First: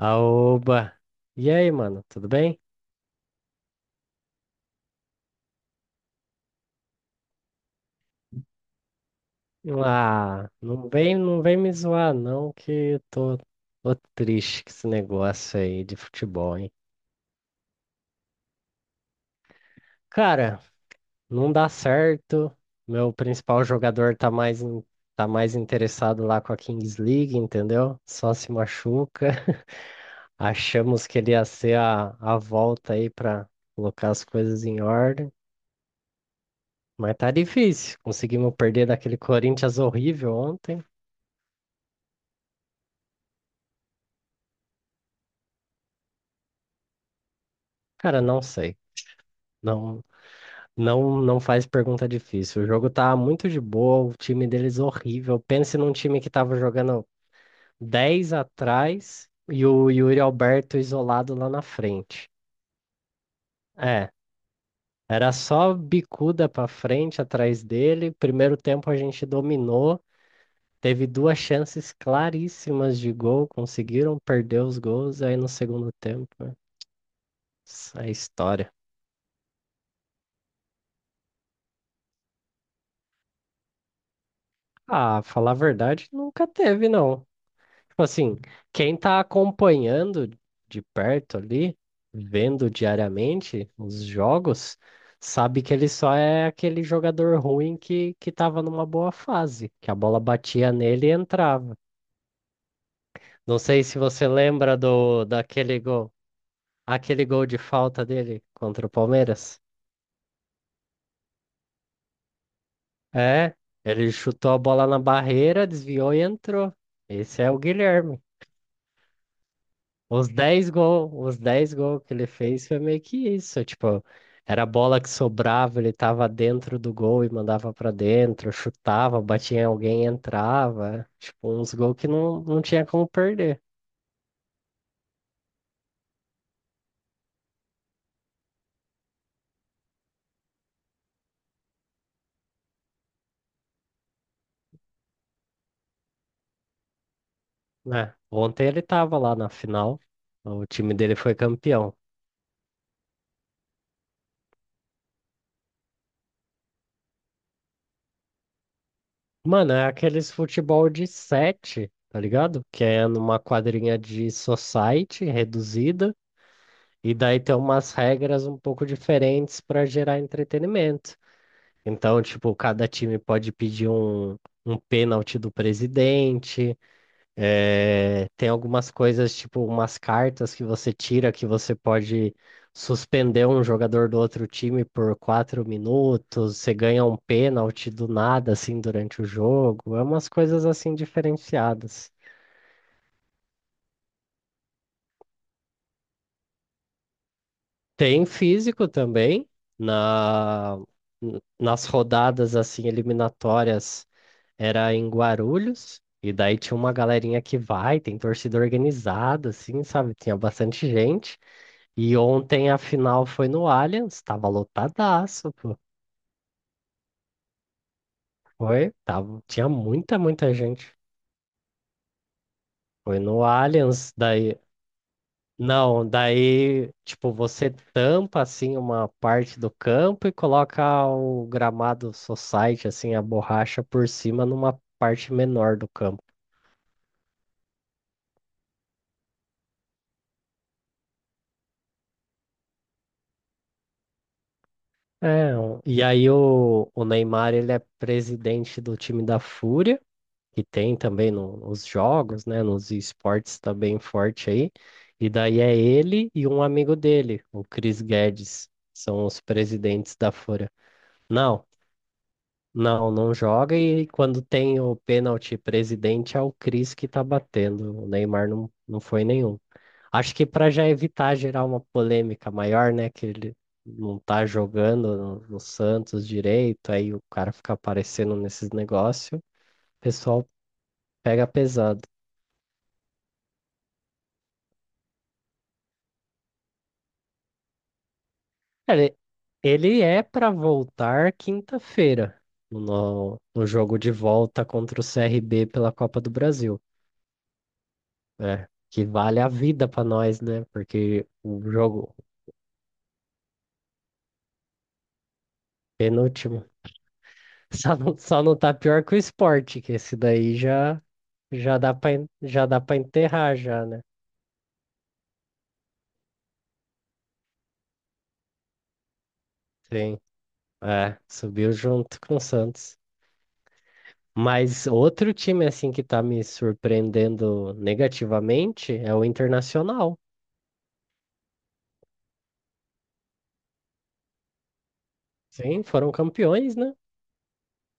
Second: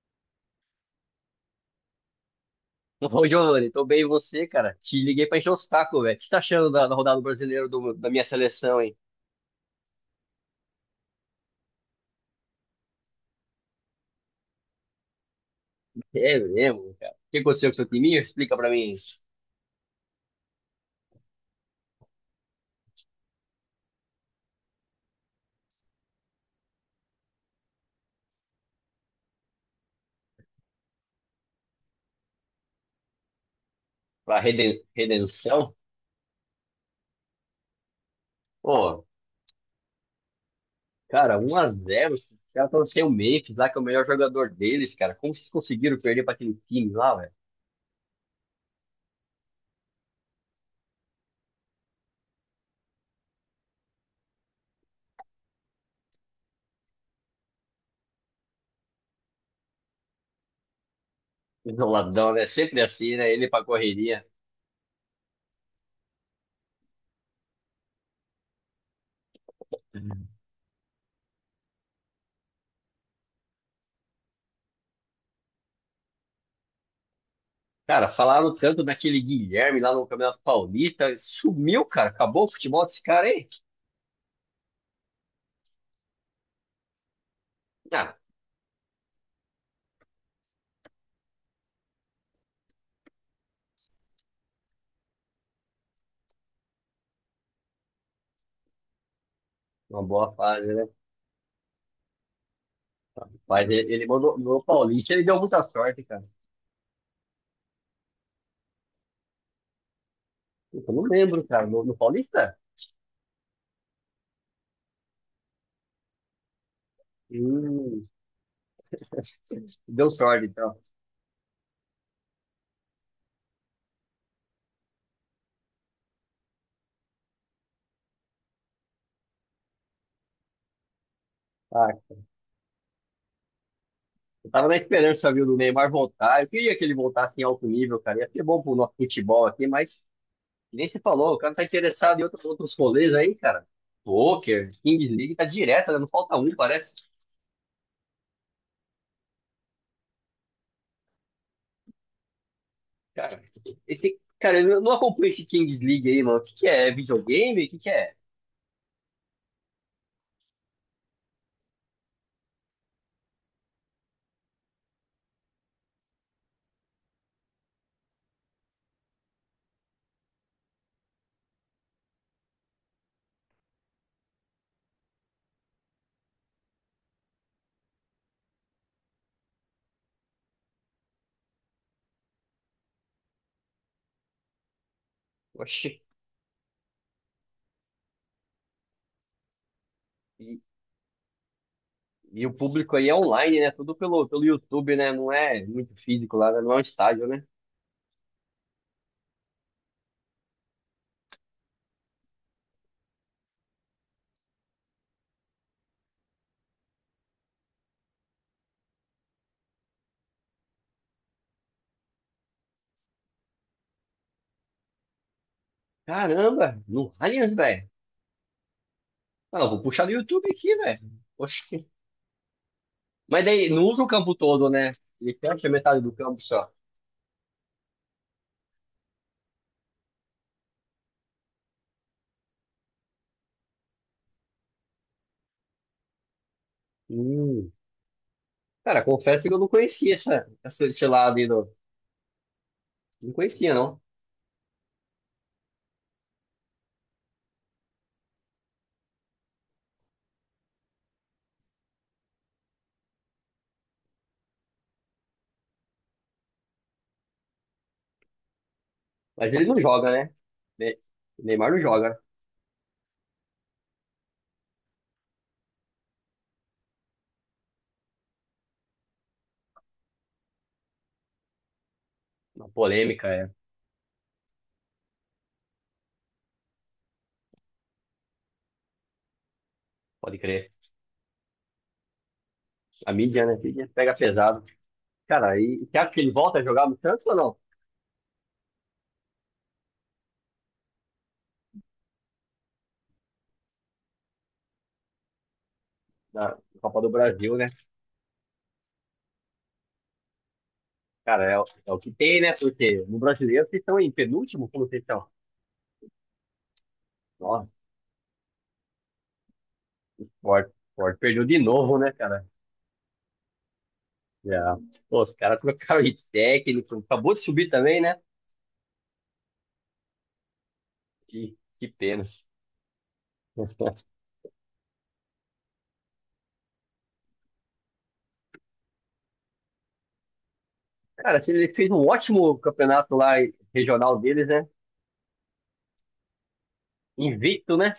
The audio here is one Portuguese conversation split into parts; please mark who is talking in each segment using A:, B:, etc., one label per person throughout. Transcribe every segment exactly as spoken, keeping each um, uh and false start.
A: Aoba! E aí, mano, tudo bem?
B: Ô, Giovanni, tô bem e você, cara? Te liguei pra encher o saco, velho. O que você tá achando da, da rodada brasileira do- da minha seleção, hein?
A: Ah, não vem, não vem me zoar, não, que eu tô, tô triste com esse negócio aí de
B: É
A: futebol, hein?
B: mesmo, cara. O que aconteceu com o seu time? Explica pra mim.
A: Cara, não dá certo. Meu principal jogador tá mais, in- tá mais interessado lá com a Kings League, entendeu? Só se machuca. Achamos que ele ia ser a, a volta aí pra colocar as
B: Pra
A: coisas
B: reden-
A: em ordem,
B: redenção?
A: mas tá difícil. Conseguimos perder
B: Pô,
A: daquele Corinthians horrível ontem.
B: cara, um a zero. Os caras estão sem o Memphis lá, que é o melhor jogador deles, cara. Como vocês conseguiram perder pra aquele time lá, velho?
A: Cara, não sei. Não, não, não faz pergunta difícil. O jogo tá muito de boa, o time deles é horrível. Pense num time que tava jogando dez atrás e o Yuri Alberto isolado lá na
B: Não,
A: frente.
B: Ladrão, né? Sempre assim, né? Ele pra
A: É,
B: correria.
A: era só bicuda pra frente atrás dele. Primeiro tempo a gente dominou, teve duas chances claríssimas de gol, conseguiram perder os gols, aí no segundo tempo, né, essa
B: Cara,
A: é a
B: falaram
A: história.
B: tanto daquele Guilherme lá no Campeonato Paulista. Sumiu, cara. Acabou o futebol desse cara, hein?
A: Ah, falar a verdade, nunca teve, não. Tipo
B: Ah,
A: assim, quem tá acompanhando de perto ali, vendo diariamente os jogos, sabe que ele só é aquele jogador ruim que, que tava numa boa fase, que a
B: uma
A: bola
B: boa fase,
A: batia
B: né?
A: nele e entrava. Não
B: Mas
A: sei
B: ele,
A: se
B: ele
A: você
B: mandou no
A: lembra
B: Paulista, ele
A: do
B: deu muita
A: daquele
B: sorte,
A: gol,
B: cara.
A: aquele gol de falta dele contra o Palmeiras.
B: Puta, eu não lembro, cara. No, no Paulista?
A: É, ele chutou a bola na barreira, desviou e entrou. Esse é o
B: Hum,
A: Guilherme.
B: deu
A: Os
B: sorte,
A: dez
B: então.
A: gols, os dez gols que ele fez foi meio que isso, tipo, era a bola que sobrava, ele tava dentro do gol e mandava pra dentro, chutava, batia em alguém e entrava, tipo, uns
B: Ah,
A: gols que não, não tinha como perder,
B: eu tava na esperança, viu, do Neymar voltar. Eu queria que ele voltasse em alto nível, cara. Ia ser bom pro nosso futebol aqui, mas nem se falou. O cara tá interessado em outros, outros rolês aí, cara. Poker, Kings League, tá direto, né? Não falta um, parece.
A: né? Ontem ele tava lá na final, o time dele foi campeão.
B: Cara, esse, cara, eu não acompanho esse Kings League aí, mano. O que que é? É videogame? O que que é?
A: Mano, é aqueles futebol de sete, tá ligado? Que é numa quadrinha de society reduzida, e daí tem umas regras um pouco diferentes pra gerar entretenimento. Então, tipo, cada time pode pedir um, um pênalti do presidente. eh, tem algumas coisas, tipo, umas cartas que você tira que você pode suspender um jogador do outro time por quatro
B: Oxi.
A: minutos. Você ganha um pênalti do nada, assim, durante o jogo. É umas coisas, assim, diferenciadas.
B: E o público aí é online, né? Tudo pelo, pelo YouTube, né? Não é muito físico lá, né? Não é um estádio, né?
A: Tem físico também, na, nas rodadas, assim, eliminatórias. Era em Guarulhos, e daí tinha uma galerinha que vai, tem torcida organizada, assim, sabe? Tinha bastante gente. E ontem a final foi no Allianz, tava lotadaço, pô.
B: Caramba, no Allianz, velho.
A: Foi, tava,
B: Ah,
A: tinha
B: eu vou puxar no
A: muita,
B: YouTube
A: muita
B: aqui,
A: gente.
B: velho. Oxi.
A: Foi
B: Mas
A: no
B: daí, não usa o
A: Allianz,
B: campo
A: daí.
B: todo, né? Ele fecha metade
A: Não,
B: do campo só.
A: daí, tipo, você tampa, assim, uma parte do campo e coloca o gramado society, assim, a borracha por cima numa parte menor do campo.
B: Hum. Cara, confesso que eu não conhecia essa, essa, esse lado aí. do- Não conhecia, não.
A: É, o- e aí o, o Neymar, ele é presidente do time da Fúria, que tem também no- nos jogos, né, nos esportes tá bem forte aí. E daí é ele e um amigo dele, o Chris Guedes, são os
B: Mas ele não joga,
A: presidentes da
B: né?
A: Fúria.
B: Ne-
A: Não,
B: Neymar não joga.
A: não, não joga e quando tem o pênalti presidente é o Chris que tá batendo, o Neymar não, não foi nenhum. Acho que para já evitar gerar uma polêmica
B: Uma
A: maior, né? Que
B: polêmica, é.
A: ele não tá jogando no, no Santos direito, aí o cara fica aparecendo nesses negócios, o
B: Pode
A: pessoal
B: crer.
A: pega pesado.
B: A mídia, né? A mídia pega pesado. Cara, e você acha que ele volta a jogar no Santos ou não?
A: Ele, ele é para voltar quinta-feira no, no jogo de volta contra o C R B pela Copa do
B: Na
A: Brasil,
B: Copa do Brasil, né?
A: né? Que vale a vida para nós, né? Porque
B: Cara, é,
A: o
B: o é o que
A: jogo,
B: tem, né? Porque no brasileiro vocês estão em penúltimo, como vocês estão?
A: penúltimo.
B: Nossa,
A: Só não, só não tá pior que o esporte, que esse daí
B: Sport,
A: já,
B: Sport perdeu de
A: já dá
B: novo, né,
A: pra, en-
B: cara?
A: já dá pra enterrar já, né?
B: Já. Pô, os caras trocaram de técnico, acabou de subir também, né?
A: Sim. É,
B: Que,
A: subiu
B: que
A: junto
B: pena.
A: com o Santos. Mas outro time, assim, que tá me surpreendendo negativamente é o Internacional.
B: Cara, assim, ele fez um ótimo campeonato lá regional deles, né?
A: Sim, foram campeões, né?
B: Invicto, né?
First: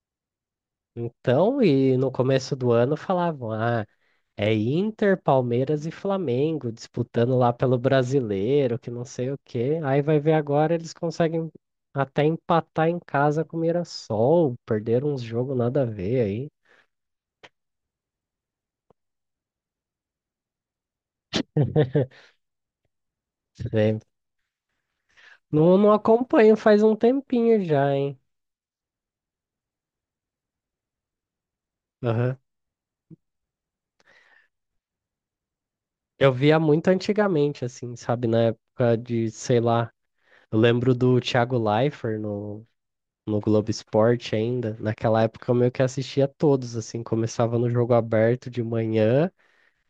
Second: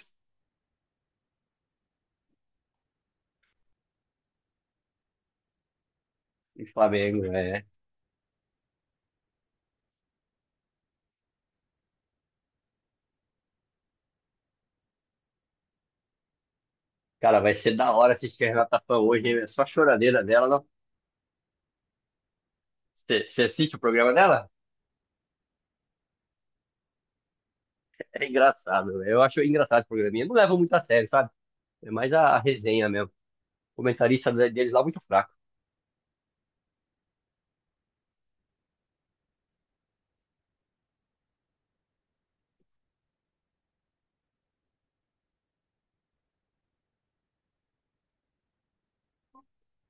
A: Então, e no começo do ano falavam, ah, é Inter, Palmeiras e
B: E
A: Flamengo
B: Flamengo,
A: disputando lá
B: é.
A: pelo brasileiro, que não sei o quê. Aí vai ver agora eles conseguem até empatar em casa com o Mirassol, perderam uns jogos nada a ver aí.
B: Cara, vai ser da hora assistir a Renata Fã hoje, hein? É só choradeira dela, não? Você assiste o
A: É.
B: programa dela?
A: Não, não acompanho faz um tempinho já, hein?
B: É engraçado, eu acho engraçado esse programinha. Não leva muito a sério, sabe? É mais a
A: Aham.
B: a resenha mesmo. Comentarista deles lá muito fraco.
A: Eu via muito antigamente, assim, sabe? Na época de, sei lá, eu lembro do Thiago Leifert no, no Globo Esporte ainda. Naquela época eu meio que assistia todos, assim, começava no jogo aberto de manhã.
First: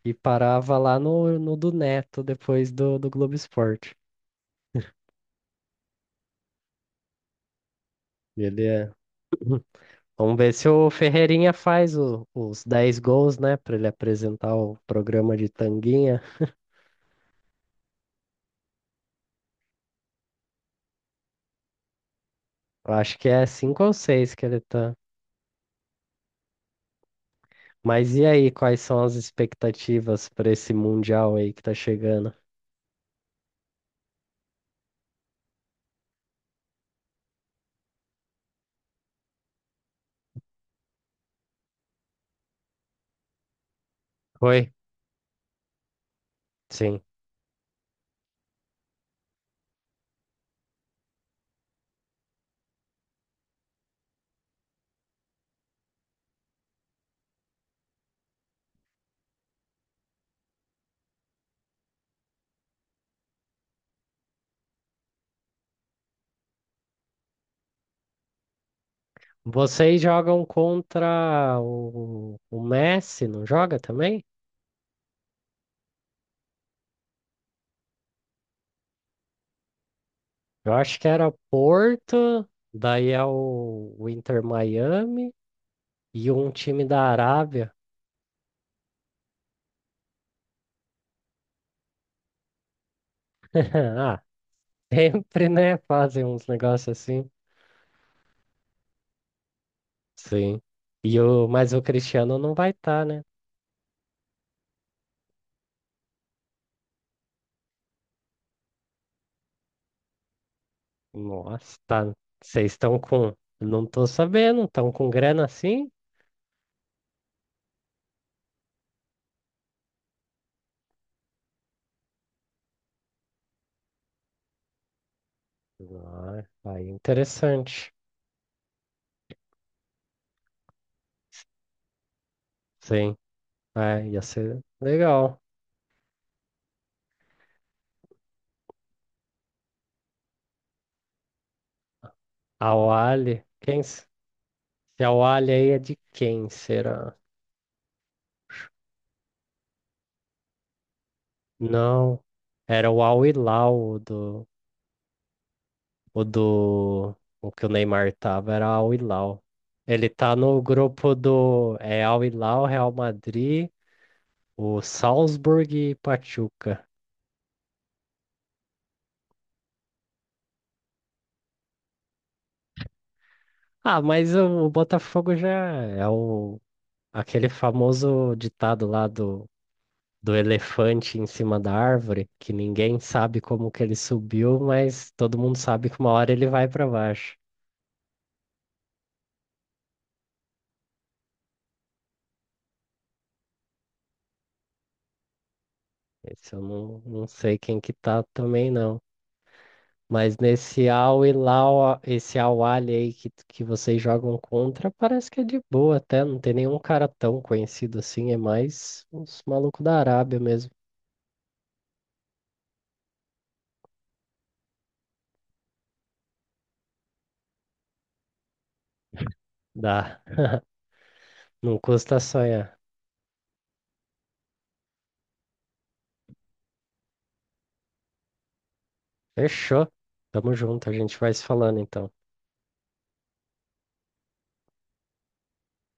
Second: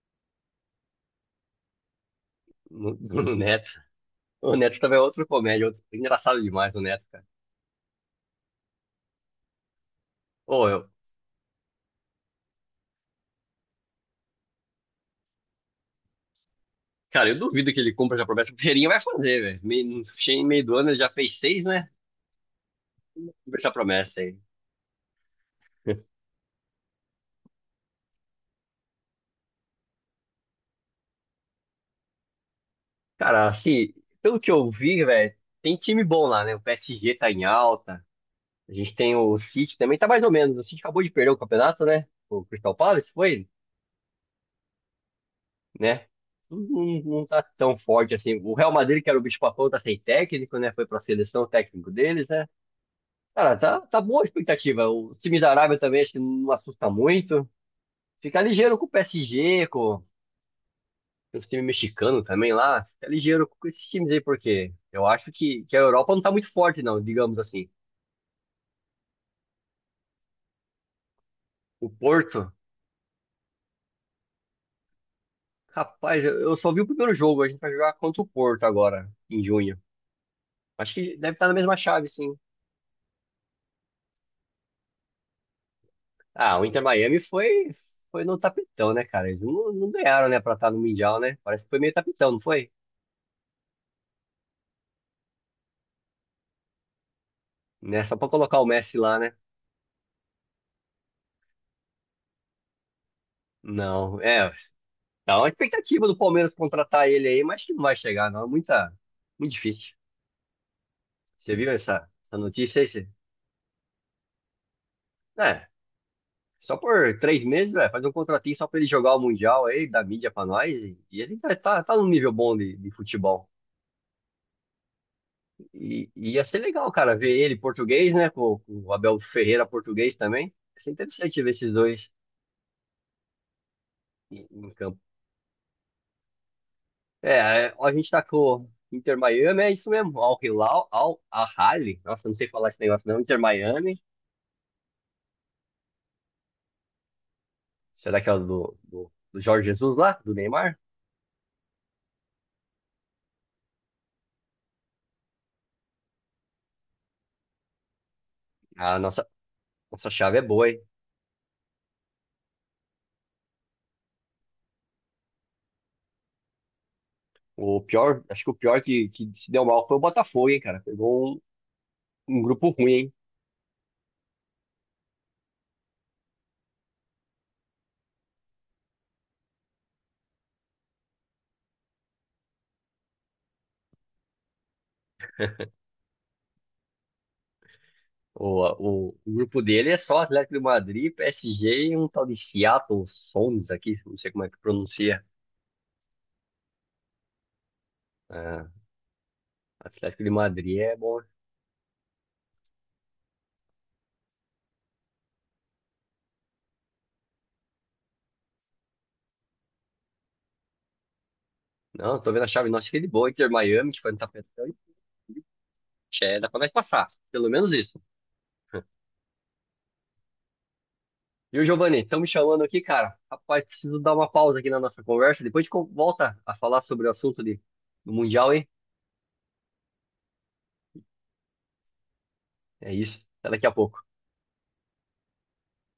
A: E parava lá no, no do Neto, depois
B: No,
A: do, do Globo
B: no Neto.
A: Esporte.
B: O Neto também é outro comédia, outro... engraçado demais o Neto, cara.
A: E ele é... Vamos ver
B: Ô,
A: se
B: eu...
A: o Ferreirinha faz o- os dez gols, né? Pra ele apresentar o programa de Tanguinha.
B: Cara, eu duvido que ele cumpra essa promessa. O Ferreirinha vai fazer, velho. Meio- No fim- Em meio do ano ele já fez seis, né?
A: Eu acho que é
B: Cumpre essa
A: cinco ou
B: promessa aí.
A: seis que ele tá. Mas e aí, quais são as expectativas para esse Mundial aí que tá chegando?
B: Cara, assim, pelo que eu vi, velho, tem time bom lá, né? O P S G tá em alta. A gente tem o City também, tá mais ou menos. O City acabou de perder o campeonato, né? O Crystal Palace, foi?
A: Oi?
B: Né? Não,
A: Sim.
B: não tá tão forte assim. O Real Madrid, que era o bicho-papão, tá sem técnico, né? Foi pra seleção o técnico deles, né? Cara, tá, tá boa a expectativa. O time da Arábia também acho que não assusta muito. Fica ligeiro com o P S G, com os times mexicanos também lá. Fica ligeiro com esses times aí, porque eu acho que, que a Europa não tá muito forte, não, digamos assim.
A: Vocês jogam contra
B: O
A: o,
B: Porto,
A: o Messi, não joga também?
B: rapaz, eu, eu só vi o primeiro jogo. A gente vai jogar contra o Porto agora, em junho.
A: Eu
B: Acho
A: acho que
B: que
A: era
B: deve estar na mesma chave, sim.
A: Porto, daí é o, o Inter Miami. E um
B: Ah, o Inter
A: time da
B: Miami foi,
A: Arábia.
B: foi no tapetão, né, cara? Eles não, não ganharam, né, pra estar no Mundial, né? Parece que foi meio tapetão, não foi?
A: Ah, sempre, né? Fazem uns negócios assim.
B: Né? Só pra colocar o Messi lá, né?
A: Sim. E o, mas o Cristiano não vai estar, né?
B: Não, é. Tá uma expectativa do Palmeiras contratar ele aí, mas que não vai chegar, não. É muita, muito difícil. Você viu
A: Nossa,
B: essa,
A: tá.
B: essa
A: Vocês
B: notícia aí?
A: estão
B: Você...
A: com. Não tô sabendo, estão com grana
B: É,
A: assim?
B: só por três meses, velho, fazer um contratinho só pra ele jogar o Mundial aí, da mídia pra nós, e, e ele tá, tá, tá num nível bom de, de futebol. E e ia
A: Ah,
B: ser
A: aí
B: legal,
A: é
B: cara, ver ele
A: interessante.
B: português, né? Com, com o Abel Ferreira português também. Ia ser interessante ver esses dois
A: Sim. É, ia
B: em,
A: ser
B: em campo.
A: legal.
B: É, é, ó, a gente tá com o Inter Miami, é isso mesmo. Al Hilal, Al Ahly. Nossa, não sei falar
A: A
B: esse negócio não. Inter
A: Wally, quem?
B: Miami.
A: S- Se a Wally aí é de quem será?
B: Será que é o do, do, do Jorge Jesus lá, do Neymar?
A: Não. Era o Al Hilal, o do. O do. O que o Neymar tava era Al
B: A nossa,
A: Hilal. Ele
B: nossa
A: tá
B: chave é
A: no
B: boa, hein?
A: grupo do. É Al Hilal, Real Madrid, o Salzburg e Pachuca.
B: O pior, acho que o pior que, que se deu mal foi o Botafogo, hein, cara. Pegou um, um grupo ruim, hein?
A: Ah, mas o, o Botafogo já é o. Aquele famoso ditado lá do, do elefante em cima da árvore, que ninguém sabe como que ele subiu, mas todo mundo sabe que uma hora ele vai para baixo.
B: O, o, o grupo dele é só Atlético de Madrid, P S G e um tal de Seattle Sounders aqui, não sei como é que pronuncia.
A: Esse eu não, não sei quem que tá
B: Ah,
A: também, não.
B: Atlético de
A: Mas
B: Madrid
A: nesse
B: é bom.
A: Au e Lau, esse Au Ali aí que, que vocês jogam contra, parece que é de boa até, não tem nenhum cara tão conhecido assim, é mais os malucos da Arábia mesmo.
B: Não, tô vendo a chave nossa fica de boa, Inter Miami, que foi no tapetão, e tchê, dá pra nós passar, pelo menos isso.
A: Dá.
B: E o
A: Não
B: Giovanni, estão
A: custa
B: me chamando
A: sonhar.
B: aqui, cara. Rapaz, preciso dar uma pausa aqui na nossa conversa, depois a gente co- volta a falar sobre o assunto de, do Mundial, hein?
A: Fechou. Tamo junto, a gente vai se falando então.
B: É isso, até daqui a pouco.